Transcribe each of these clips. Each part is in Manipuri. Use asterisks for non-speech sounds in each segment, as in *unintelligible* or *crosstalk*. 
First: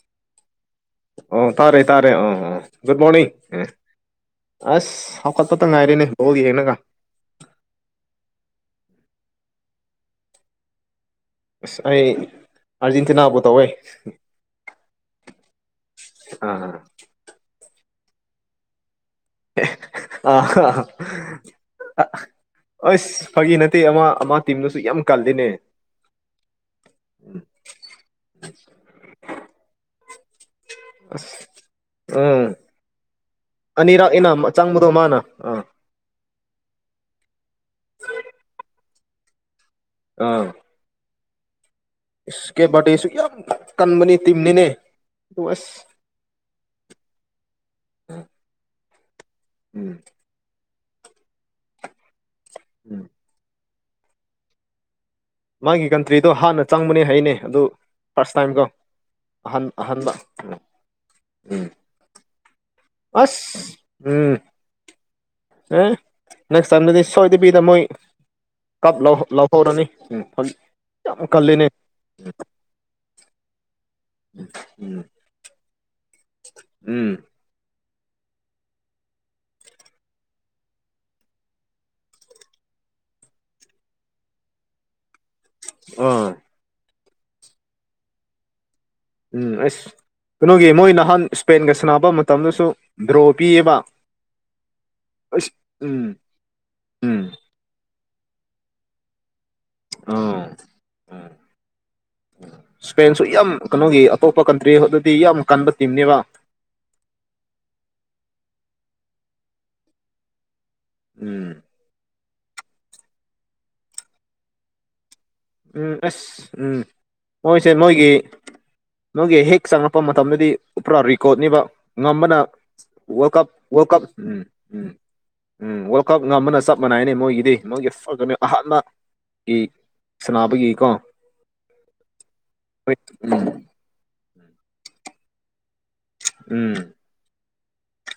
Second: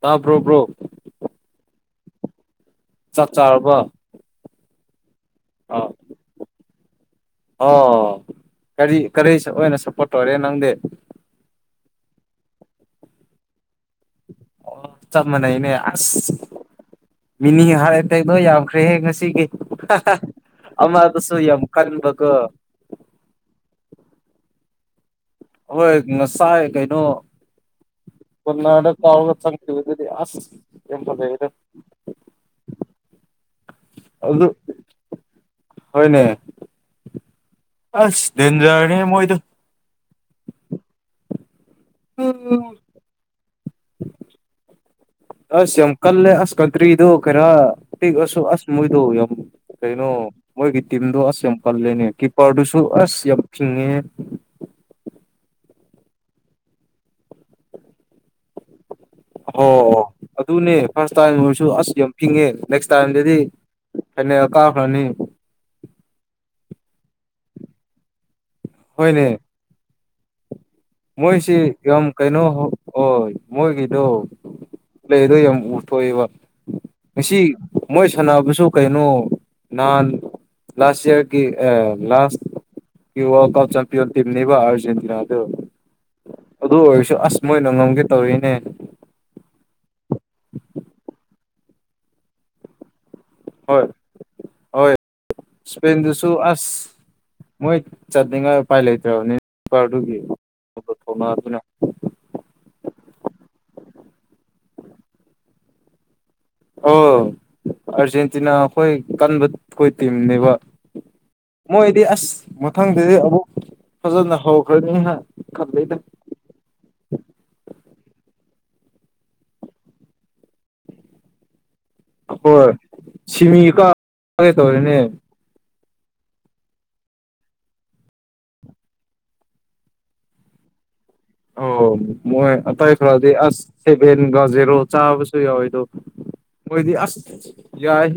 ꯇꯥꯕ꯭ꯔꯣ ꯄ꯭ꯔꯣ ꯑꯣ ꯇꯥꯔꯦ ꯇꯥꯔꯦ ꯑ ꯑ ꯒꯗ ꯃꯣꯔꯅꯤꯡ ꯆꯥꯛ ꯎꯝ ꯆꯥꯔꯕ ꯑꯁ ꯍꯥꯎꯀꯠꯄꯇ ꯑꯥ ꯉꯥꯏꯔꯦꯅꯦ ꯕꯣ ꯌꯦꯡꯅꯒ ꯑꯣ ꯀꯔꯤ ꯀꯔꯤ ꯑꯣꯏꯅ ꯁꯞꯄꯣꯔꯠ ꯇꯧꯔꯦ ꯅꯪꯗꯤ ꯑꯁ ꯑꯩ ꯑꯥꯔꯖꯦꯟꯇꯤꯅꯥꯕꯨ ꯇꯧꯋꯦ ꯑꯣ ꯆꯞ ꯃꯥꯟꯅꯩꯅꯦ ꯑꯁ ꯑꯥ ꯃꯤꯅꯤ ꯍꯥꯏꯔꯦ ꯇꯦꯡꯗꯣ ꯌꯥꯝꯈ꯭ꯔꯦꯍꯦ ꯉꯁꯤ ꯀꯩ ꯑꯥ ꯑꯃ ꯑꯗꯨꯁꯨ ꯌꯥꯝ ꯀꯥꯟꯕꯒ ꯑꯁ ꯐꯥꯒꯤ ꯅꯠꯇꯦ ꯑꯃ ꯑꯃ ꯇꯤꯝꯅꯁꯨ ꯌꯥꯝ ꯀꯜꯂꯤꯅꯦ ꯍꯣꯏ ꯉꯁꯥꯏ ꯀꯩꯅꯣ ꯀꯟꯅꯗ ꯇꯥꯎꯔꯒ ꯆꯪꯈꯤꯕꯗꯨꯗꯤ ꯑꯁ ꯌꯥꯝ ꯐꯖꯩꯗ ꯎꯝ ꯑꯅꯤꯔꯛ ꯑꯅ ꯆꯪꯕꯗꯣ ꯃꯥꯅ ꯑꯥ ꯍꯅꯦ ꯑꯁ ꯅꯟꯖꯥꯅꯦ ꯃꯣꯏꯗ ꯑꯥ ꯏꯁ ꯀꯦ ꯎꯝ ꯕꯥꯔꯗꯦꯁꯨ ꯌꯥꯝ ꯀꯟꯕꯅꯤ ꯇꯤꯝꯅꯤꯅꯦ ꯑ ꯑꯁ ꯀꯜꯂꯦ ꯑꯁ ꯀꯇ꯭ꯔꯤꯗꯣ ꯈꯔꯥ ꯇꯤꯛꯑꯁꯨ ꯑꯁ ꯃꯣꯏꯗꯣ ꯌꯥꯝ ꯎꯝ ꯀꯩꯅꯣ ꯃꯣꯏꯒꯤ ꯇꯤꯝꯗꯣ ꯑꯁ ꯌꯥꯝ ꯄꯜꯂꯦꯅꯦ ꯀꯤꯞꯄꯔꯗꯨꯁꯨ ꯎꯝ ꯑꯁ ꯌꯥꯝꯈꯤꯤꯡꯉꯦ ꯃꯥꯒꯤ ꯀꯟꯇ꯭ꯔꯤꯗꯣ ꯍꯥꯟꯅ ꯆꯪꯕꯅꯦ ꯍꯩꯅꯦ ꯑꯗꯨ ꯐꯥꯔꯁ ꯇꯥꯏꯝ ꯀꯣ ꯑꯣ ꯑꯣ ꯑꯗꯨꯅꯦ ꯐꯥꯔꯁ ꯇꯥꯏꯝ ꯎꯝ ꯑꯣꯏꯔꯁꯨ ꯑꯁ ꯌꯥꯝ ꯐꯤꯡꯉꯦ ꯅꯦꯛꯁ ꯇꯥꯏꯝꯗꯗꯤ ꯑꯁ ꯐꯜ ꯎꯝ ꯀꯥꯔ ꯈꯔꯅꯤ ꯑꯦ ꯅꯦꯛꯁ ꯇꯥꯏꯝꯗꯗꯤ ꯁꯣꯏꯗꯕꯤꯗ ꯃꯣꯏ ꯀꯞ ꯍꯣꯏꯅꯦ ꯂ ꯍꯧꯔꯅꯤ ꯎꯝ ꯃꯣꯏꯁꯤ ꯌꯥꯝ ꯀꯩꯅꯣ ꯍꯣꯏ ꯃꯣꯏꯒꯤꯗꯣ ꯎꯝ ꯂꯩ ꯑꯗꯣ ꯌꯥꯝ ꯎꯊꯣꯛꯑꯕ ꯎꯝ ꯉ ꯃꯣꯏ ꯁꯥꯟꯅꯕꯁꯨ ꯀꯩꯅꯣ ꯅꯍꯥꯟ ꯂꯥꯁ ꯏꯌꯥꯔ ꯀ ꯑ ꯂꯥꯁ ꯀ ꯋꯥꯔꯜ ꯀꯞ ꯆꯦꯝꯝꯄꯤꯌꯟ ꯇꯤꯝꯅꯤꯕꯣ ꯑꯔꯖꯦꯟꯇꯅꯥꯅꯣ ꯑ ꯑꯗꯨ ꯑꯣꯏꯔꯁꯨ ꯑꯁ ꯃꯣꯏꯅ ꯉꯝꯒꯦ ꯇꯧꯔꯤꯅꯦ ꯎꯝ ꯑꯁ ꯀꯩꯅꯣꯒꯤ ꯃꯣꯏ ꯅꯍꯥꯟ ꯏꯁꯄꯦꯟꯒ ꯁꯥꯟꯅꯕ ꯃꯇꯝꯗꯁꯨ ꯗ꯭ꯔꯣꯄꯤꯑꯕ ꯍꯣꯏ ꯍꯣꯏ ꯑꯁ ꯎꯝ ꯏꯁꯄꯦꯟꯗꯨꯁꯨ ꯑꯁ ꯎꯝ ꯃꯣꯏ ꯆꯠꯇꯅꯤꯡꯉꯥꯏ ꯎꯄꯥꯏ ꯑꯥ ꯂꯩꯇ꯭ꯔꯕꯅꯤꯔꯗꯨꯒꯤꯅꯑ ꯑꯗꯨꯅꯦ ꯏꯁꯄꯦꯟꯁꯨ ꯌꯥꯝ ꯀꯩꯅꯣꯒꯤ ꯑꯇꯣꯞꯄ ꯀꯟꯇ꯭ꯔꯤ ꯑꯗꯨꯗꯤ ꯌꯥꯝ ꯀꯟꯕ ꯇꯤꯝꯅꯦꯕ ꯑꯣ ꯑꯥꯔꯖꯦꯟꯇꯤꯅꯥ ꯑꯩꯈꯣꯏ ꯀꯟꯕ ꯑꯩꯈꯣꯏ ꯇꯤꯝꯅꯦꯕ ꯎꯝ ꯃꯣꯏꯗꯤ ꯑꯁ ꯃꯊꯪꯗꯗꯤ ꯑꯃꯨꯛ ꯐꯖꯅ ꯍꯧꯈ꯭ꯔꯅꯤ ꯎꯝ ꯑꯁ ꯎꯝ ꯃꯣꯏꯁꯦ ꯅꯣꯏꯒꯤ ꯅꯣꯏꯒꯤ ꯍꯦꯛ ꯆꯪꯂꯉꯛꯄ ꯃꯇꯝꯗꯗꯤ ꯄꯨꯔꯥ ꯔꯤꯀꯣꯠꯅꯤꯕ ꯉꯝꯕꯅ ꯍꯣꯏ ꯋꯥꯔꯜ ꯀꯞ ꯁꯤꯃꯤ ꯋꯥꯔꯜ ꯀꯞ ꯎꯝ ꯀꯥꯒꯦ ꯎꯝ ꯇꯧꯔꯤꯅꯦ ꯎꯝ ꯋꯥꯔꯜ ꯀꯞ ꯉꯝꯕꯅ ꯆꯞ ꯃꯥꯟꯅꯏꯅꯦ ꯃꯣꯏꯒꯤꯗꯤ ꯃꯣꯏꯒꯤ ꯐꯒꯅꯤ ꯑꯍꯥꯟꯕꯒꯤ ꯁꯅꯥꯕꯒꯀꯣ ꯑꯣ ꯃꯣꯏ ꯑꯇꯋꯥꯏ ꯈꯔꯗꯤ ꯎꯝ ꯑꯁ ꯁꯦꯚꯦꯟꯒ ꯖꯦꯔꯣ ꯆꯥꯕꯁꯨ ꯌꯥꯎꯋꯦꯗꯣ ꯎꯝ ꯃꯣꯏꯗꯤ ꯑꯁ ꯌꯥꯏ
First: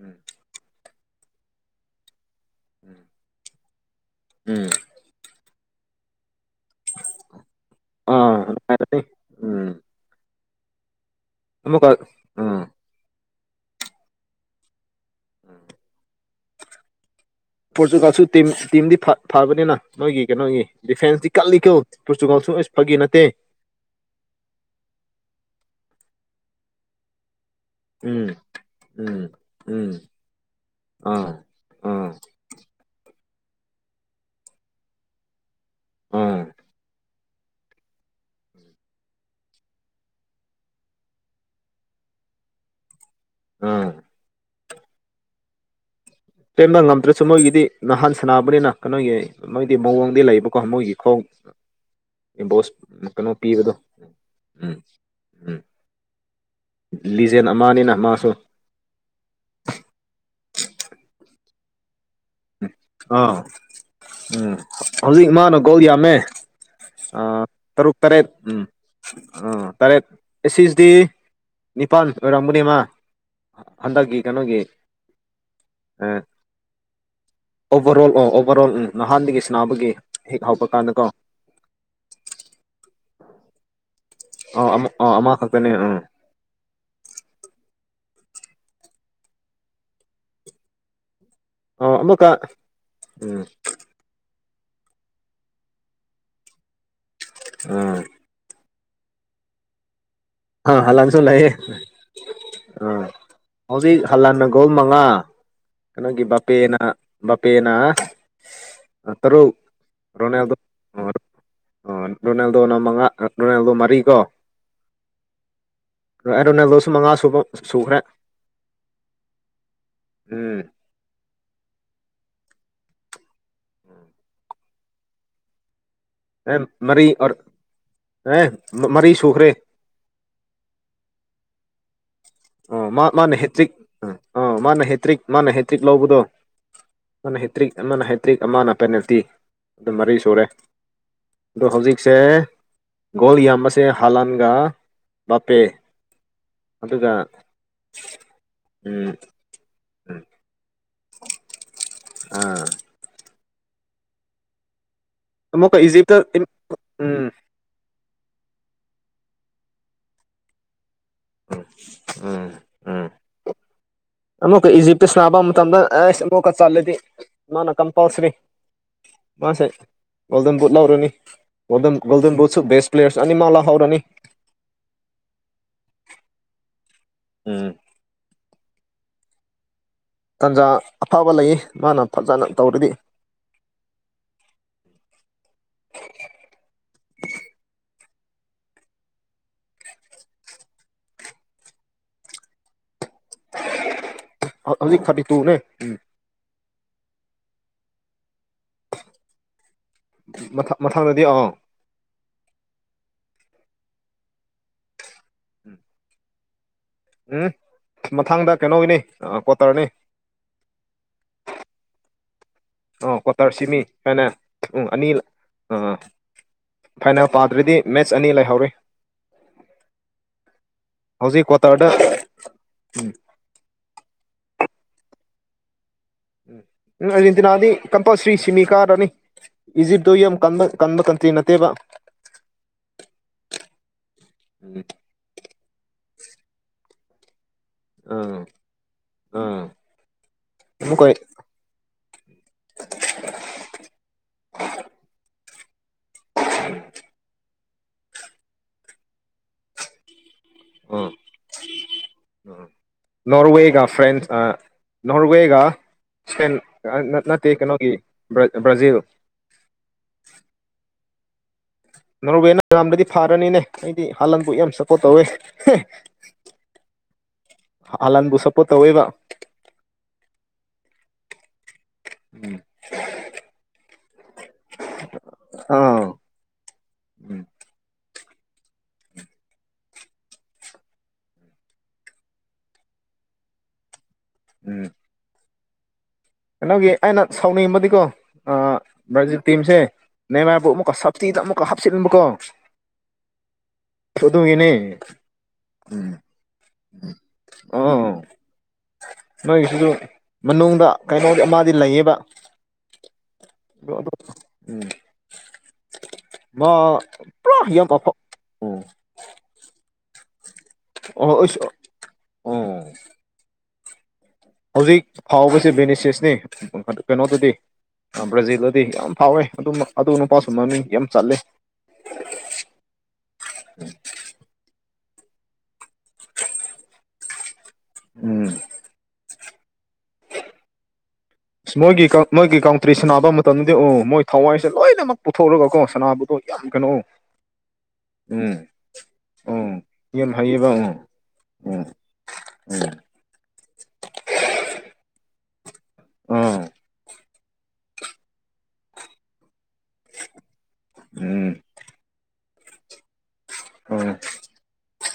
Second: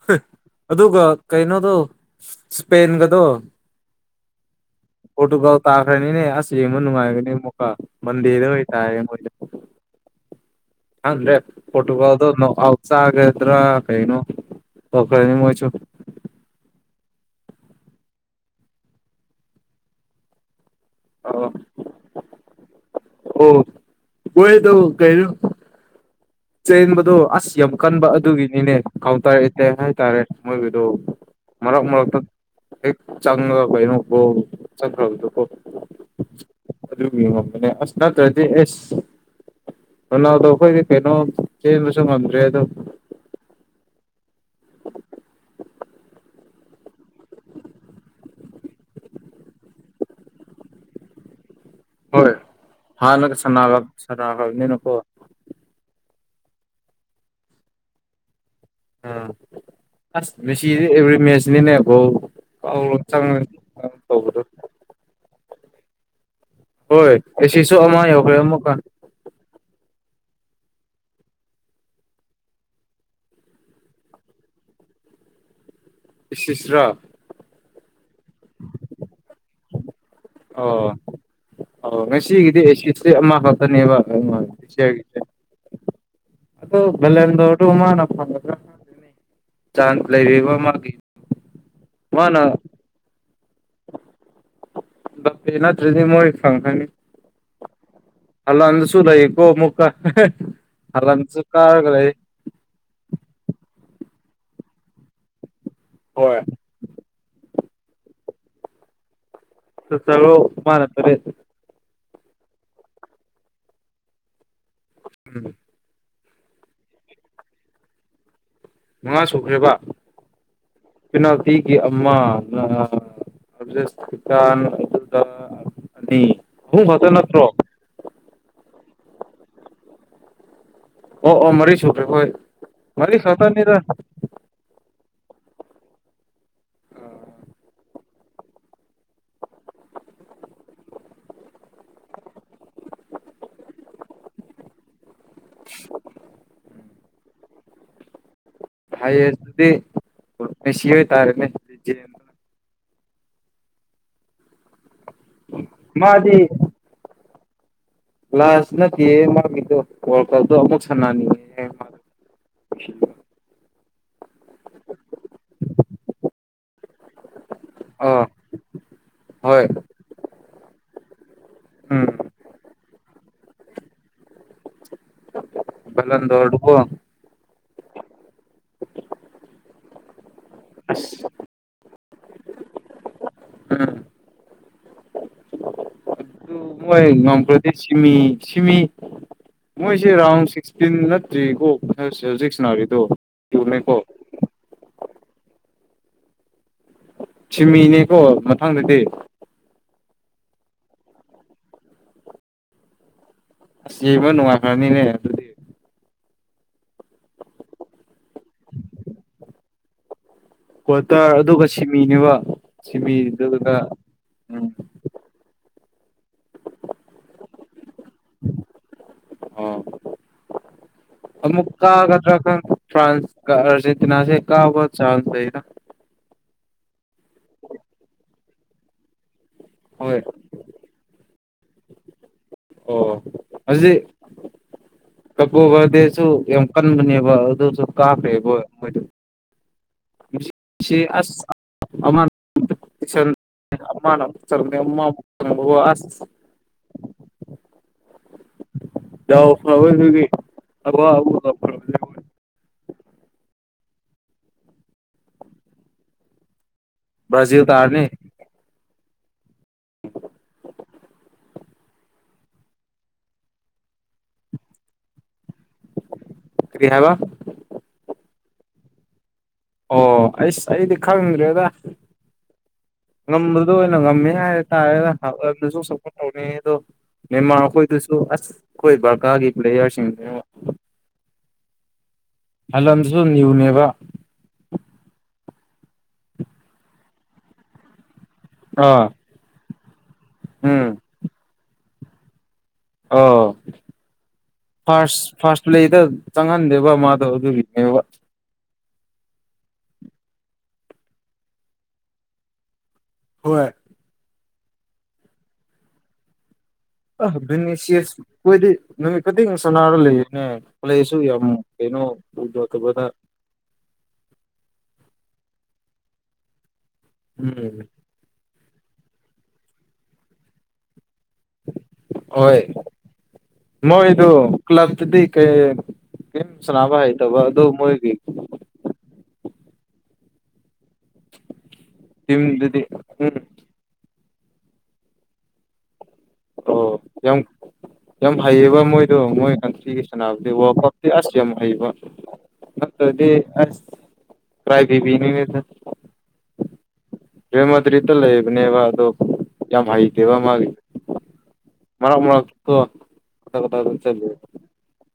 ꯎꯝ ꯑꯗꯨꯒ ꯀꯩꯅꯣꯗꯣ ꯎꯝ ꯁꯄꯦꯟꯒꯗꯣ ꯎꯝ ꯐꯣ ꯇꯨꯀꯥꯎ ꯇꯥꯈꯔꯅꯤꯅꯦ ꯑꯁ ꯌꯦ ꯃꯅꯅꯨꯡ ꯃꯥꯒꯅꯤ ꯃꯀꯥ ꯑꯥ ꯃꯗꯗ ꯍ ꯅꯨꯡꯉꯥꯏꯔꯅꯤ ꯇꯑ ꯃꯣꯏ ꯎꯝ ꯑꯗ꯭ꯔꯦ ꯑꯃꯨꯛꯀ ꯄꯣꯇꯨꯒꯜꯗ ꯎꯝ ꯆꯥꯒꯗ꯭ꯔꯥ ꯀꯩꯅꯣ ꯇꯧꯈ꯭ꯔꯅꯤ ꯃꯣꯏꯁꯨ ꯄꯣꯔꯇꯨꯒꯥꯜꯁꯨ ꯇꯝ ꯇꯤꯝꯗꯤ ꯐꯕꯅꯤꯅ ꯅꯣꯏꯒꯤ ꯀꯩꯅꯣꯒꯤ ꯗꯤꯐꯦꯟꯁꯇꯤ ꯑꯣ ꯀꯜꯂꯤꯀꯣ ꯄꯇꯨꯒꯜꯁꯨ ꯑꯣ ꯃꯣꯏꯗꯣ ꯀꯔꯤꯅꯣ ꯆꯦꯟꯕꯗꯣ ꯑꯁ ꯌꯥꯝ ꯀꯟꯕ ꯎꯝ ꯑꯗꯨꯒꯤꯅꯤꯅꯦ ꯎꯝ ꯀꯥꯎꯟꯇꯔ ꯀꯩ ꯎꯝ ꯍꯥꯏꯇꯥꯔꯦ ꯃꯣꯏꯒꯤꯗꯣ ꯑꯥ ꯃꯔꯛ ꯑꯥ ꯃꯔꯛꯇ ꯑꯦꯛ ꯆꯪꯉꯒ ꯀꯩꯅꯣ ꯀꯣ ꯆꯠꯈ꯭ꯔꯕꯗꯣ ꯑꯥ ꯑꯗꯨ ꯌꯦꯉꯝꯕꯅꯦ ꯑꯁ ꯅꯠꯇ꯭ꯔꯗꯤ ꯑꯦꯁ ꯅꯅꯥꯎꯗꯣ ꯑꯩꯈꯣꯏꯗꯤ ꯀꯩꯅꯣ ꯆꯦꯟꯕꯁꯨ ꯉꯝꯗ꯭ꯔꯦ ꯑꯗꯣ ꯑꯥ *inaudible* ꯄꯦꯟꯕ ꯉꯝꯗ꯭ꯔꯁꯨ ꯃꯣꯏꯒꯤꯗꯤ ꯅꯍꯥꯟ ꯁꯥꯟꯅꯕꯅꯤꯅ ꯀꯩꯅꯣꯒꯤ ꯃꯣꯏꯗꯤ ꯃꯑꯣꯡꯗꯤ ꯂꯩꯕꯀꯣ ꯃꯣꯏꯒꯤ ꯈꯣꯡ ꯍꯣꯏ ꯏꯝꯕꯣꯁ ꯍꯥꯟꯅꯒ ꯀꯩꯅꯣ ꯄꯤꯕꯗꯣ ꯁꯥꯟꯅꯕ ꯎꯝ ꯁꯥꯟꯅꯈ꯭ꯔꯕꯅꯤꯅꯀꯣ ꯎꯝ ꯂꯤꯖꯦꯟꯗ ꯑꯃꯅꯤꯅ ꯃꯥꯁꯨ ꯑꯥ ꯑꯁ ꯃꯦꯁꯤꯗꯤ ꯑꯦꯕ꯭ꯔꯤ ꯃꯦꯆꯅꯤꯅꯦ ꯒꯣꯜ ꯀꯥꯎꯔ ꯎ ꯑꯥ ꯆꯪꯉ ꯇꯧꯕꯗꯣ ꯎꯝ ꯍꯧꯖꯤꯛ ꯏꯃꯥꯅ ꯀꯣꯜ ꯌꯥꯝꯃꯦ ꯍꯣꯏ ꯑ ꯑꯦꯁꯤꯁꯁꯨ ꯇꯔꯨꯛ ꯑꯃ ꯇꯔꯦꯠ ꯌꯧꯈ꯭ꯔꯦ ꯎꯝ ꯑꯃꯨꯛꯀ ꯑꯥ ꯇꯔꯦꯠ ꯑꯦꯁꯤꯁꯗꯤ ꯅꯤꯄꯥꯜ ꯑꯣꯏꯔꯝꯒꯅꯦ ꯃꯥ ꯍꯟꯗꯛꯀꯤ ꯀꯩꯅꯣꯒꯤ ꯑ ꯏꯁꯤꯁꯔꯥ ꯑꯣꯕꯔ ꯑꯣꯜ ꯑꯣ ꯑꯣꯕꯔ ꯑꯣꯜ ꯎ ꯅꯍꯥꯟꯗꯒꯤ ꯁꯅꯥꯕꯒꯤ ꯍꯦꯛ ꯍꯧꯕ ꯑꯣ ꯀꯥꯟꯗꯀꯣ ꯑꯣ ꯉꯁꯤꯒꯤꯗꯤ ꯑꯦꯁꯤꯁꯇꯤ ꯑꯃ ꯈꯛꯇꯅꯦꯕ *unintelligible* ꯑꯦꯁꯤꯌꯥꯒꯤ ꯇꯅꯦ ꯑ ꯑꯣ ꯒꯂꯦꯗꯣꯔꯗꯣ ꯃꯥꯅ ꯐꯪꯒꯗ꯭ꯔꯣ ꯍ ꯆꯥꯟꯁ ꯂꯩꯕꯤꯕ ꯃꯥꯒꯤ ꯑ ꯑꯃꯨꯛꯀ ꯃꯥꯅ ꯎꯝ ꯍꯟꯗꯛꯇꯤ ꯅꯠꯇ꯭ꯔꯗꯤ ꯃꯣꯏ ꯐꯪꯍꯟꯅꯤ ꯑ ꯍꯜꯂꯥꯟꯗꯁꯨꯨ ꯂꯩꯀꯣ ꯃꯨꯀꯥ ꯑ ꯍꯜꯂꯥꯟꯁꯨ ꯂꯩꯌꯦ ꯑꯥ ꯍꯧꯖꯤꯛ ꯍꯜꯂꯟꯅ ꯒꯣꯜ ꯃꯉꯥ ꯀꯩꯅꯣꯒꯤ ꯍꯣꯏ ꯕꯥꯄꯦꯅ ꯃꯄꯦꯅ ꯇꯔꯨꯛ ꯁꯨ ꯇꯔꯨꯛ ꯃꯥꯅ ꯇꯔꯦꯠ ꯑ ꯔꯣꯅꯥꯜꯗꯣ ꯅ ꯃꯉꯥ ꯔꯣꯅꯥꯜꯗꯣ ꯃꯔꯤ ꯀꯣ ꯎꯝ ꯀ꯭ꯔꯥꯏ ꯔꯣꯅꯥꯜꯗꯣꯁꯨ ꯃꯉꯥ ꯁꯨꯕ ꯁꯨꯈ꯭ꯔꯦ ꯃꯉꯥ ꯁꯨꯈ꯭ꯔꯦꯕ ꯎꯝ ꯄꯤꯅꯥꯜꯇꯤꯒꯤ ꯑꯃ ꯅ ꯑꯖꯁꯇꯥꯟ ꯑꯗꯨꯒ ꯑꯅꯤ ꯑꯍꯨꯝ ꯈꯛꯇ ꯅꯠꯇ꯭ꯔꯣ ꯑꯦꯟ ꯃ ꯃꯔꯤ ꯁꯨꯈ꯭ꯔꯦ ꯑꯣ ꯑꯣ ꯃꯔꯤ ꯁꯨꯈ꯭ꯔꯕꯣꯏ ꯑꯣ ꯃꯥ ꯃꯔꯤ ꯃꯥꯅ ꯍꯦꯇ꯭ꯔꯤꯛ ꯈꯛꯇꯅꯤꯗ ꯑꯥ ꯃꯥꯅ ꯍꯦꯇ꯭ꯔꯤꯛ ꯃꯥꯅ ꯍꯦꯇ꯭ꯔꯤꯛ ꯂꯧꯕꯗꯣ ꯃꯥꯅ ꯍꯦꯇ꯭ꯔꯤꯛ ꯑꯃꯅ ꯇ꯭ꯔꯤꯛ ꯑꯃꯅ ꯄꯦꯅꯥꯜꯇꯤ ꯑꯗꯨꯝ ꯃꯔꯤ ꯁꯨꯔꯦ ꯑꯗꯣ ꯍꯧꯖꯤꯛꯁꯦ ꯒꯣꯜ ꯌꯥꯝꯕꯁꯦ ꯍꯥꯜꯂꯟꯒ ꯕꯥꯄꯦ ꯑꯗꯨꯒ ꯎꯝ ꯐꯩꯌꯦ ꯑꯗꯨꯗꯤ ꯃꯦꯁꯤ ꯍꯣꯏ ꯇꯥꯔꯅꯤ ꯑꯥ ꯑꯃꯨꯛꯀ ꯏꯖꯤꯞꯇ ꯏꯝ ꯃꯥꯗꯤ ꯎꯝ ꯂꯥꯁ ꯅꯠꯇꯦ ꯃꯥꯒꯤꯗꯣ ꯋꯥꯔꯜꯗ ꯀꯞꯗꯣ ꯑꯃꯨꯛ ꯁꯅꯥꯅꯤꯡꯉꯦꯌꯦ ꯃꯥ ꯎꯝ ꯎꯝ ꯑꯃꯨꯛꯀ ꯏꯖꯤꯞꯇ ꯁꯥꯅꯥꯕ ꯃꯇꯝꯗ ꯑꯦꯁ ꯑꯃꯨꯛꯀ ꯆꯠꯂꯗꯤ ꯃꯥ ꯅ ꯑꯥ ꯀꯝꯄꯜꯁꯔꯤ ꯃꯥꯁꯦ ꯍꯣꯏ ꯒꯣꯜꯗꯟ ꯕꯨꯠ ꯂꯧꯔꯅꯤ ꯒꯣꯜꯗ ꯎꯝ ꯒꯣꯜꯟ ꯕꯨꯠꯁꯨ ꯕꯦꯁ ꯄ꯭ꯂꯦꯌꯔꯁꯨ ꯑꯅꯤ ꯃꯥꯂꯥ ꯍꯧꯔꯅꯤ ꯂꯟ ꯑꯣꯔꯕꯨ ꯎꯝ ꯇꯥꯟꯖꯥ ꯑꯐꯕ ꯂꯩꯌꯦ ꯃꯥꯅ ꯐꯖꯅ ꯇꯧꯔꯗꯤ ꯎꯝ ꯑꯗꯨ ꯃꯣꯏ ꯉꯝꯄ꯭ꯔꯗꯤ ꯁꯤꯃꯤ ꯁꯤꯃꯤ ꯃꯣꯏꯁꯦ ꯔꯔꯥꯎꯟ ꯁꯤꯛꯁꯇꯤꯟ ꯅꯠꯇ꯭ꯔꯤꯀꯣ ꯍꯧꯖꯤꯛ ꯁꯥꯟꯅꯔꯤꯗꯣ ꯌꯣꯃꯦꯀꯣ ꯍꯧꯖꯤꯛ ꯊꯥꯔꯇꯤ ꯇꯨꯅꯦ ꯎꯝ ꯁꯤꯃꯤꯅꯦꯀꯣ ꯃꯊꯪꯗꯗꯤ ꯃ ꯃꯊꯪꯗꯗꯤ ꯑ ꯑꯁ ꯌꯕ ꯅꯨꯡꯉꯥꯏꯈ꯭ꯔꯅꯤꯅꯦ ꯎꯝ ꯃꯊꯥꯡꯗ ꯀꯩꯅꯣꯒꯤꯅꯤ ꯀꯣꯠꯇꯔꯅꯤ ꯀ꯭ꯋꯥꯇꯔ ꯑꯗꯨꯒ ꯁꯤꯃꯤꯅꯦꯕ ꯑ ꯁꯤꯃꯤ ꯀ꯭ꯋꯥꯇꯔ ꯑꯗꯨꯗꯨꯒ ꯁꯤꯃꯤ ꯀꯅ ꯎꯝ ꯑꯅꯤ ꯑꯥ ꯑ ꯐꯥꯏꯅꯥꯜ ꯄꯥꯗ꯭ꯔꯗꯤ ꯃꯦꯠꯆ ꯑꯅꯤ ꯂꯩꯍꯧꯔꯤꯦ ꯑꯣ ꯍꯧꯖꯤꯛ ꯀꯇꯥ ꯋꯥꯗ ꯎꯝ ꯑꯔꯖꯦꯟꯇꯤꯅꯥꯁꯦ ꯀꯥꯕ ꯆꯥꯁꯗ ꯎꯝ ꯎꯝ ꯏꯗꯤꯅꯥꯗꯤ ꯀꯝꯄꯜꯁꯔꯤ ꯁꯤꯃꯤ ꯀꯥꯔ ꯔꯅꯤ ꯏꯖꯤꯞ ꯗꯣ ꯍꯣꯏ ꯀ ꯀꯟꯕ ꯀꯟꯇ꯭ꯔꯤ ꯅꯠꯇꯦꯕ ꯑꯣ ꯍꯧꯖꯤꯛ ꯀꯀꯣ ꯈꯗꯁꯨ ꯌꯥꯝ ꯀꯟꯕꯅꯦꯕ ꯑꯗꯨꯁꯨ ꯑꯥ ꯀꯥꯈ꯭ꯔꯦꯕ ꯃꯣꯏꯗ ꯑꯥ ꯁꯤ ꯑꯃꯨꯛꯀ ꯑꯁ ꯑꯅ ꯆꯔ ꯑꯁ ꯌꯥꯎ ꯐꯔꯗꯤ ꯑꯋꯥ ꯐꯔ ꯅꯔꯋꯦꯒ ꯐ꯭ꯔꯥꯟꯁ ꯅꯔꯋꯦꯒ ꯆꯦꯟ ꯅꯠꯇꯦ ꯕ꯭ꯔꯥꯖꯤꯜ ꯀꯩꯅꯣꯒꯤ ꯇꯥꯔꯅꯤ ꯕ꯭ꯔꯥꯖꯤꯜ ꯅꯥꯎꯨꯕꯦꯅ ꯑꯝꯗꯗꯤ ꯐꯥꯔꯅꯤꯅꯦ ꯑꯩꯗꯤ ꯍꯥꯟꯍꯟꯕꯨ ꯌꯥꯝ ꯆꯄꯣꯠ ꯇꯧꯋꯦ ꯀꯔꯤ ꯍꯥꯏꯕ ꯑꯜꯂꯅꯕꯨ ꯁꯄꯣ ꯇꯧ ꯑꯣꯏꯣꯏꯕ ꯑꯣ ꯑꯩꯁ ꯑꯩꯗꯤ ꯈꯪꯗ꯭ꯔꯦꯗ ꯎꯝ ꯉꯝꯕꯗ ꯑꯣꯏꯅ ꯉꯝꯃꯦ ꯍꯥꯏꯇꯥꯥꯔꯦꯗꯁꯨ ꯑꯥ ꯁꯄꯣꯔꯠ ꯇꯧꯅꯤꯡ ꯑꯗꯣ ꯃꯦꯟꯃꯥꯔ ꯑꯩꯈꯣꯏꯗꯨꯁꯨ ꯑꯁ ꯑꯩꯈꯣꯏ ꯕꯔꯀꯥꯒꯤ ꯄ꯭ꯂꯦꯌꯥꯔꯁꯤꯡꯗꯨ ꯑꯜꯟꯁꯨ ꯅꯎꯅꯦꯕ ꯎꯝ ꯀꯩꯅꯣꯒꯤ ꯑꯩꯅ ꯁꯥꯎꯅꯤꯡꯕꯗꯤꯀꯣ ꯑꯥ ꯕ꯭ꯔꯥꯖꯤꯜ ꯇꯤꯝꯁꯦ ꯅ ꯃꯥꯥꯏꯕꯨ ꯎꯝ ꯑꯃꯨꯛꯀ ꯍꯞꯆꯤꯗ ꯑꯃꯨꯛꯀ ꯍꯥꯞꯆꯤꯤꯟꯂꯝꯕꯀꯣ ꯑ ꯑꯗꯨꯒꯤꯅꯦ ꯐꯥꯔꯁ ꯐꯥꯔꯁ ꯂꯩꯗ ꯆꯪꯍꯟꯗꯦꯕ ꯃꯥꯗꯣ ꯑꯗꯨꯒꯤꯅꯦꯕ ꯑꯥ ꯅꯣꯏꯒꯤꯁꯤꯁꯨ ꯃꯅꯨꯡꯗ ꯀꯩꯅꯩꯅꯧ ꯑꯃꯗꯤ ꯂꯩꯌꯦꯕ ꯍꯣꯏ ꯎꯝ ꯃꯥ ꯑ ꯄꯨꯔꯥ ꯌꯥꯝ ꯑꯐ ꯕꯤꯅꯤꯁꯤꯁ ꯀꯣꯏꯗꯤ ꯎꯝ ꯅꯨꯃꯤꯠ ꯈꯨꯗꯤꯡ ꯁꯅꯥꯔ ꯂꯩꯌꯦꯅꯦ ꯍ ꯂꯩ ꯑꯩꯁꯨ ꯑꯣ ꯌꯥꯝ ꯑꯩꯁ ꯎꯝ ꯀꯩꯅꯣꯗ ꯍꯧꯖꯤꯛ ꯐꯥꯎꯕꯁꯤ ꯕꯦꯅꯤꯁꯤꯁꯅꯤ ꯀꯩꯅꯣꯗꯗꯤ꯫ ꯎꯝ ꯕ꯭ꯔꯥꯖꯤꯜꯗꯗꯤ ꯌꯥꯝ ꯐꯥꯎꯋꯦ ꯑꯗꯨꯝ ꯑꯗꯨ ꯅꯨꯄꯥꯁꯨ ꯃꯃꯤꯡ ꯌꯥꯝ ꯆꯠꯂꯦ ꯍꯣꯏ ꯃꯣꯏꯗꯨ ꯀ꯭ꯂꯕꯇꯗꯤ ꯀꯩ ꯀꯝ ꯁꯅꯕ ꯍꯥꯏꯇꯧꯕ ꯑꯗꯨ ꯃꯣꯏ ꯎꯝ ꯑ ꯃꯣꯏꯒꯤ ꯃꯣꯏꯒꯤ ꯇꯤꯝꯗꯨꯗꯤ ꯀꯥꯎꯟꯇ꯭ꯔꯤ ꯁꯅꯥꯕ ꯎꯝ ꯃꯇꯝꯗꯗꯤ ꯑꯣ ꯃꯣꯏ ꯊꯋꯥꯏꯁꯦ ꯂꯣꯏꯅꯃꯛ ꯄꯨꯊꯣꯛꯎꯒ ꯀꯣ ꯁꯅꯥꯕꯨꯗꯣ ꯑꯣ ꯀꯩꯅꯣ ꯌꯥꯝ ꯌꯥꯝ ꯍꯩꯌꯦꯕ ꯃꯣꯏꯗꯣ ꯃꯣꯏ ꯎꯝ ꯀꯟꯇ꯭ꯔꯤꯒꯤ ꯌꯥꯝ ꯁꯥꯟꯅꯕꯗꯤ ꯍꯩꯌꯦꯕ ꯋꯥꯔꯜ ꯎꯝ ꯀꯞꯇꯤ ꯑꯁ ꯌꯥꯝ ꯍꯩꯕ ꯎꯝ ꯅꯗꯤ ꯀꯥꯏ ꯐꯕꯤꯅꯤ ꯑꯥ ꯔꯦꯃꯗ꯭ꯔꯤꯠꯇ ꯂꯩꯕꯅꯦꯕ ꯑꯗꯣ ꯌꯥꯝ ꯍꯩꯇꯦꯕ ꯃꯥꯒꯤ ꯎꯝ ꯃꯔꯛ ꯃꯔꯛ ꯀ ꯀ ꯀ ꯑꯗꯨ ꯆꯠ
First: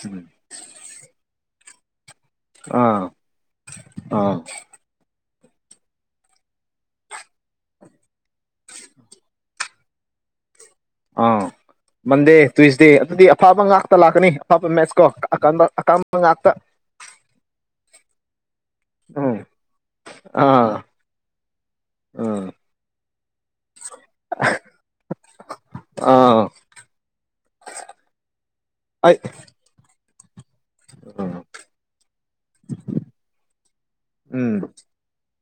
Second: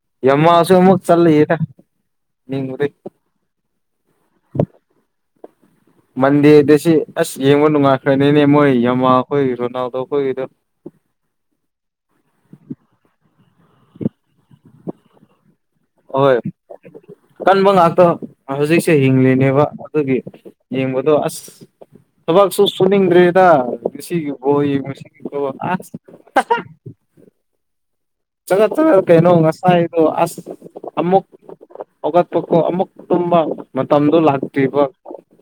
ꯎꯝ ꯌꯦꯣꯁꯨ ꯑꯃꯛ ꯆꯂꯔ ꯑꯥ ꯑꯥ ꯃꯟꯗꯦꯗ ꯁꯤ ꯑꯁ ꯌꯦꯡꯕ ꯅꯨꯡꯉꯥꯏꯈ꯭ꯔꯅꯤꯅꯦ ꯃꯣꯏ ꯌꯥꯝꯃ ꯑꯩꯈꯣꯏꯒꯤ ꯔꯣꯅꯥꯜꯗꯣ ꯑꯩꯈꯣꯏꯒꯤꯗꯣ ꯑꯥ ꯃꯟꯗꯦ ꯇꯨꯋꯁꯗꯦ ꯑꯗꯨꯗꯤ ꯑꯐꯕ ꯉꯥꯛꯇ ꯂꯥꯛꯀꯅꯤ ꯑꯐꯕ ꯃꯦꯠꯁ ꯀꯣꯑꯀꯥꯟꯗ ꯍꯣꯏ ꯀꯟꯕ ꯉꯥꯛꯇꯣ ꯍꯧꯖꯤꯛ ꯁꯦ ꯎꯝ ꯍꯤꯡꯂꯤꯅꯦꯕ ꯑꯗꯨꯒꯤ ꯑꯥ ꯌꯦꯡꯕꯗꯣ ꯑꯁ ꯎꯝ ꯊꯕꯛꯁꯨ ꯁꯨꯅꯤꯡꯗ꯭ꯔꯦꯗ ꯁꯤꯒꯤ ꯑꯣꯏ ꯑ ꯑꯥ ꯆꯪꯉꯠ ꯆꯪꯉꯠ ꯑꯩ ꯀꯩꯅꯣ ꯉꯁꯥꯏꯗꯨ ꯑꯁ ꯑꯃꯨꯛ ꯎꯝ ꯍꯧꯒꯠꯄꯣ ꯑꯃꯨꯛꯀꯕ ꯃꯇꯝꯗꯣ ꯂꯥꯛꯇ꯭ꯔꯤꯕ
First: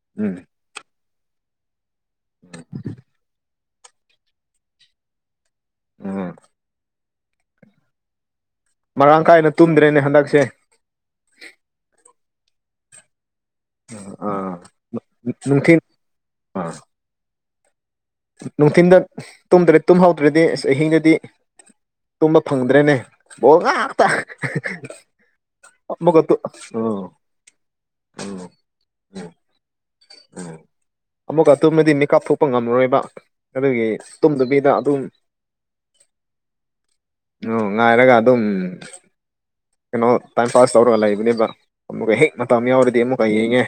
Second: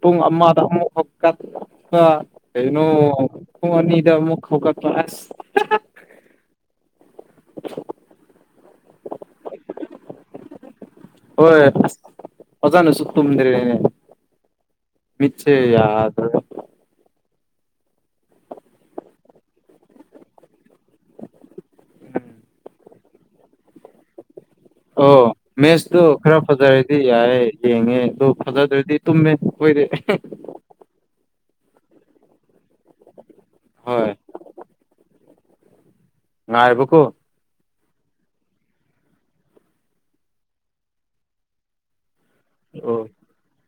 ꯄꯨꯡ ꯎꯝ ꯑꯃꯗ ꯑꯃꯛ ꯀꯄ ꯀꯩꯅꯣ ꯑꯅꯤꯗ ꯑꯃꯨꯛ ꯀꯄ ꯑꯁ ꯎꯝ *unintelligible* ꯃꯔꯥꯡ ꯀꯥꯏꯅ ꯇꯨꯝꯗ꯭ꯔꯦꯅꯦ ꯍꯟꯗꯛꯁꯦ ꯍꯣꯏ ꯑꯣꯖꯥꯅ ꯁ ꯇ ꯃꯗꯔꯤ ꯑꯥ ꯃꯤꯆꯦ ꯅꯨꯡꯊꯤꯟ ꯌꯥ꯭ꯔꯣ ꯑꯥ ꯅꯨꯡꯊꯤꯟꯗ ꯇꯨꯝꯗ꯭ꯔꯗꯤ ꯇꯨꯝꯍꯧꯗ꯭ꯔꯗꯤ ꯑꯁ ꯑꯍꯤꯡꯗꯗꯤ ꯇꯨꯝꯕ ꯐꯪꯗ꯭ꯔꯦꯅꯦ ꯕꯣꯒ ꯑꯣ ꯃꯦꯠꯁꯇꯨ ꯑꯃꯨꯛꯀ ꯇꯨ ꯈꯔ ꯐꯖꯔꯗꯤ ꯎꯝ ꯌꯥꯔꯦ ꯌꯦꯡꯉꯦ ꯑꯗꯨ ꯎꯝ ꯐꯖꯗ꯭ꯔꯗꯤ ꯎꯝ ꯇꯨꯝꯃꯦ ꯀꯣꯏꯔꯦ ꯑꯃꯨꯛ ꯑꯗꯨꯃꯗꯤ ꯃꯤꯦꯀꯥꯞ ꯊꯣꯛꯄ ꯉꯝꯃꯣꯏꯕ ꯑꯗꯨꯒꯤ ꯍꯣꯏ ꯇꯨꯝꯗꯕꯤꯗ ꯑꯗꯨꯝ ꯉꯥꯏꯕ ꯀꯣ ꯎ ꯉꯥꯏꯔꯒ ꯑꯗꯨꯝ ꯀꯩꯅꯣ ꯇꯥꯏꯝ ꯄꯥꯁ ꯇꯧꯔꯒ ꯂꯩꯕꯅꯦꯕ ꯑꯃꯨꯛꯀ ꯍꯦꯛ ꯃꯇꯝ ꯌꯥꯎꯔꯗꯤ ꯑꯣ ꯑꯃꯨꯛꯀ ꯌꯦꯡꯉꯦ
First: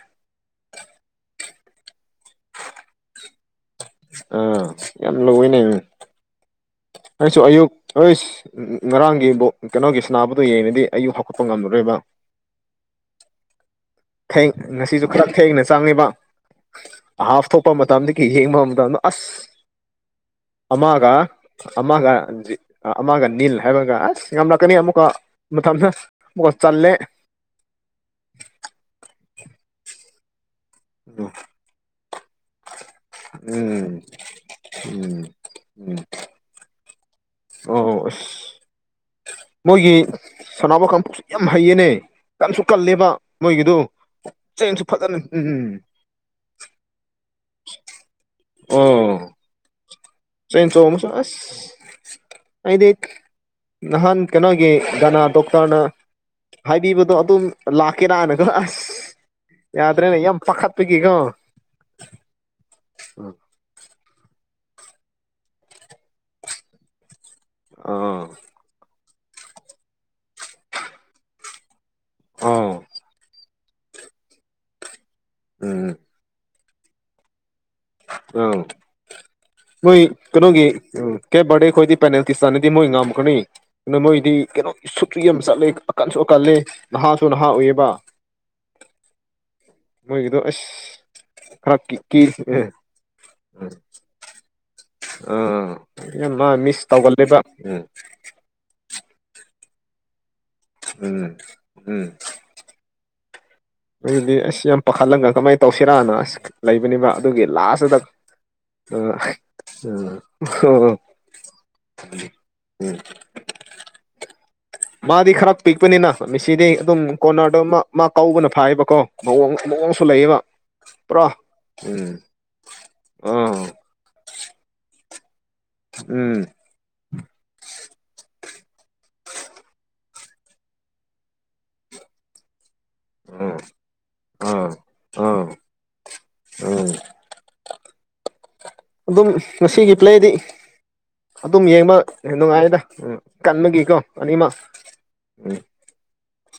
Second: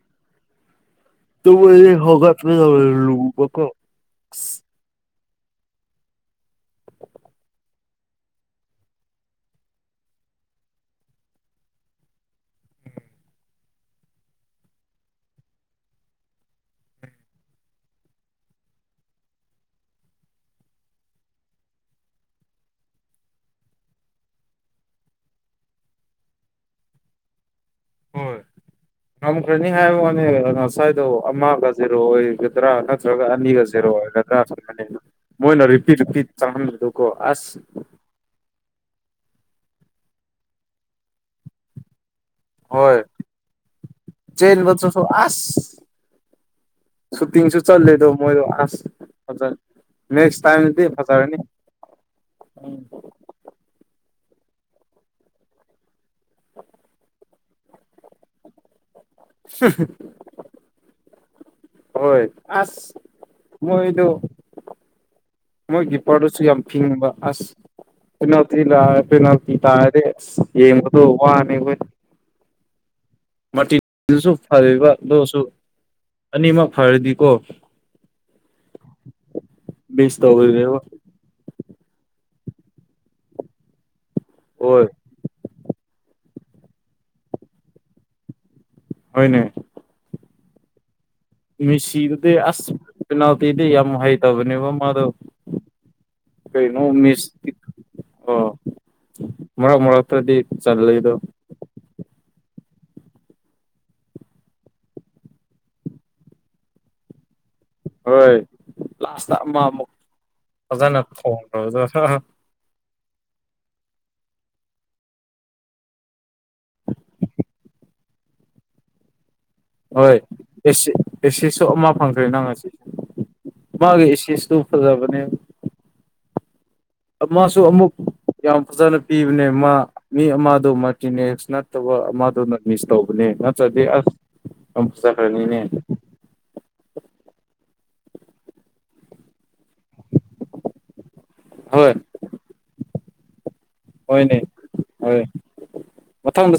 ꯇꯨꯝꯕꯗꯤ ꯍꯧꯒꯠꯄ ꯂꯕꯀꯣ ꯑꯥ ꯌꯥꯝ ꯂꯧꯋꯅꯦꯕ ꯑꯩꯁꯨ ꯑꯌꯨꯛ ꯑꯏ ꯎ ꯉꯔꯥꯡꯒꯤꯕꯨ ꯀꯩꯅꯣꯒꯤ ꯁꯅꯥꯕꯗꯣ ꯌꯦꯡꯉꯗꯤ ꯑꯌꯨꯛ ꯍꯧꯀꯠꯄ ꯉꯝꯂꯔꯣꯏꯕ ꯊꯦꯡ ꯉꯁꯤꯁꯨ ꯈꯔ ꯊꯦꯡꯅ ꯆꯪꯉꯕ ꯍꯥꯐ ꯇꯣꯛꯄ ꯃꯇꯝꯗ ꯀꯤ ꯌꯦꯡ ꯃꯥ ꯑꯁ ꯑꯃꯒ ꯑꯃꯒ ꯑꯃꯒ ꯅꯤꯜ ꯍꯥꯏꯕꯒ ꯑꯁ ꯌꯥꯝꯂꯛꯀꯅꯤ ꯑꯃꯨꯛꯀ ꯃꯊꯪꯗ ꯒꯣꯜ ꯆꯟꯂꯦ ꯍꯣꯏ ꯉꯝꯈ꯭ꯔꯅꯤ ꯍꯥꯏꯕ ꯋꯥꯅꯤ ꯉꯁꯥꯏꯗꯣ ꯑꯃꯒ ꯖꯤꯔꯣ ꯑꯣꯏꯒꯗ꯭ꯔꯥ ꯅ ꯅꯠꯇ꯭ꯔꯒ ꯑꯅꯤꯒ ꯖꯦꯔꯣ ꯎꯝ ꯑꯣꯏꯒꯗ꯭ꯔꯥ ꯁ ꯎꯝ ꯃꯣꯏꯅ ꯔꯤꯄꯤꯠ ꯎꯝ ꯔꯤꯄꯤꯠ ꯆꯪꯂꯟꯕꯗꯣ ꯑꯣ ꯑꯁ ꯃꯣꯏꯒꯤ ꯁꯥꯟꯅꯕ ꯀꯥꯡꯕꯨꯁꯨ ꯌꯥꯝ ꯍꯩꯌꯦꯅꯦ ꯀꯟꯁꯨ ꯍꯣꯏ ꯀꯜꯂꯦꯕ ꯃꯣꯏꯒꯤꯗꯣ ꯆꯦꯡꯁꯨ ꯆꯦꯟꯕꯗꯨꯁꯨ ꯐꯖꯅ ꯎꯝ ꯎꯝ ꯑꯁ ꯁꯨꯇꯤꯡꯁꯨ ꯆꯠꯂꯦꯗꯣ ꯃꯣꯏꯗꯣ ꯑꯁ ꯑꯣ ꯐꯖ ꯅꯦꯁ ꯆꯦꯟ ꯇꯥꯏꯗꯗꯤ ꯆꯣꯡꯕꯁꯨ ꯐꯆꯔꯅꯤ ꯑꯁ ꯑꯩꯗꯤ ꯅꯍꯥꯟ ꯀꯩꯅꯣꯒꯤ ꯒꯅꯥ ꯗꯣꯛꯇꯔꯅ ꯍꯥꯏꯕꯤꯕꯗꯣ ꯑꯗꯨꯝ ꯂꯥꯛꯀꯦꯔꯥꯅ ꯀꯣ ꯑꯥꯁ ꯌꯥꯗ꯭ꯔꯦꯅꯦ ꯌꯥꯝ ꯄꯥꯈꯠꯄꯥꯒꯤꯀꯣ꯫ ꯍꯣꯏ ꯑꯥꯁ ꯃꯣꯏꯗꯣ꯫ ꯃꯣꯏꯒꯤ ꯄꯔꯗꯨꯁꯁꯨ ꯌꯥꯝ ꯐꯤꯡꯕ ꯑꯥꯁ ꯑꯥ ꯄꯦꯅꯥꯜꯇꯤꯗ ꯂꯥꯛꯑꯦ ꯍꯩꯄꯥꯗꯤ ꯌꯦꯡꯗꯨ ꯋꯥꯔꯦ ꯑꯩꯈꯣꯏ ꯑꯣ ꯃꯔꯇꯤꯛꯗꯨꯁꯨ ꯐꯔꯤꯕ ꯑꯗꯨꯁꯨ ꯎꯝ ꯑꯅꯤꯃꯛ ꯐꯥꯔꯗꯤ ꯀꯣ꯫ ꯑꯥꯎ ꯃꯣꯏ ꯃꯤꯁ ꯀꯩꯅꯣꯒꯤ ꯇꯧꯔꯤꯅꯦꯕ ꯎꯝ ꯀꯦꯞꯕꯥꯔꯗ° ꯈꯣꯏꯗꯤ ꯄꯦꯅꯦꯜꯇꯤ ꯁꯥꯟꯅꯗꯦ ꯃꯣꯏ ꯉꯝꯃꯀꯅꯤ ꯑꯗꯣ ꯅꯣꯏꯒꯤꯗꯤ ꯀꯩꯅꯣꯝꯁꯨ ꯍꯣꯏ ꯀꯔ°ꯛ ꯑꯃ ꯆꯠꯂꯦ ꯑꯀꯟꯁꯨ ꯑꯀꯜꯂꯦ ꯅꯍꯥꯁꯨ ꯅꯍꯥ ꯑꯣꯏꯏꯌꯦꯕ꯫ ꯍꯣꯏꯅꯦ ꯃꯣꯏꯒꯤꯗꯣ ꯑꯥꯁ ꯈꯔꯗꯤ ꯀꯤ ꯀꯤꯍ° ꯄ°ꯅꯥꯏꯇꯤꯗꯤ ꯌꯥꯝ ꯍꯩꯇꯕꯅꯦꯕ ꯃꯥꯗꯣ ꯑꯥ ꯑꯩ ꯃꯥ ꯃꯤꯁ ꯇꯧꯒꯟꯂꯦꯕ ꯎꯝ ꯑꯣ ꯃꯔꯛ ꯃꯔꯛꯇꯗꯤ ꯆꯜꯂꯤꯗꯣ ꯎꯝ ꯎꯝ ꯑꯗꯤ ꯑꯥꯁ ꯌꯥꯝ ꯄꯥꯈꯠꯂꯒ ꯀꯃꯥꯏ ꯇꯧꯁꯤꯔꯥꯅ ꯑꯁ ꯂꯩꯕꯅꯤꯕ ꯑꯗꯨꯒꯤ ꯂꯥꯁꯇꯗ ꯍꯣꯏ ꯑꫭ ꯂꯥꯁꯇ ꯑꯃ ꯑꯃꯨꯛ ꯑꫭ ꯐꯖꯅ ꯊꯣꯡꯈ꯭ꯔꯕꯗꯣ *unintelligible* ꯎꯝ ꯃꯥꯗꯤ ꯈꯔ ꯄꯤꯛꯄꯅꯤꯅ ꯃꯤꯁꯤꯗꯤ ꯑꯗꯨꯝ ꯀꯣꯅꯔꯗꯩꯝꯃꯥ ꯃꯥ ꯀꯥꯎꯕꯅ ꯐꯥꯏꯌ°ꯕꯥꯀꯣ ꯍꯣꯏ ꯑꯦꯁ ꯄꯨꯔꯥ ꯑꯦꯁꯤꯁꯨ ꯑꯃꯥ ꯎꯝ ꯐꯪꯈ꯭ꯔꯦ ꯅ ꯉꯁꯤ꯫ ꯑꯥ ꯃꯥꯒꯤ ꯑ° ꯁꯤꯁꯨ ꯐꯖꯕꯅꯦ ꯎꯝ ꯑꯃꯥꯁꯨ ꯑꯃꯨꯛ ꯌꯥꯝ ꯐꯖꯅ ꯄꯤꯕꯅꯦ ꯃꯥ ꯃꯤ ꯑꯃꯗꯣ ꯃꯜꯇꯤꯅꯦꯛꯁ ꯅꯠꯇꯕ ꯑꯃꯗꯨꯅ ꯃꯤꯁ ꯇꯧꯕꯥ ꯅꯦ ꯑꯥ ꯅꯠꯇ꯭ꯔꯗꯤ ꯑꯥꯁ ꯑꯥ ꯌꯥꯝ ꯐꯖ ꯑꯥ ꯈ꯭ꯔꯅꯤꯅꯦ ꯎꯝ ꯑꯗꯨꯝ ꯉꯁꯤꯒꯤ ꯄ꯭ꯂꯦꯗꯤ ꯑꯗꯨꯝ ꯍꯣꯏ ꯌꯦꯡꯕꯥ ꯅꯨꯡꯉꯥꯏꯌꯦꯗꯥ ꯍꯣꯏꯅꯦ ꯍꯣꯏ ꯎꯝ ꯃꯊꯪꯗꯁꯨ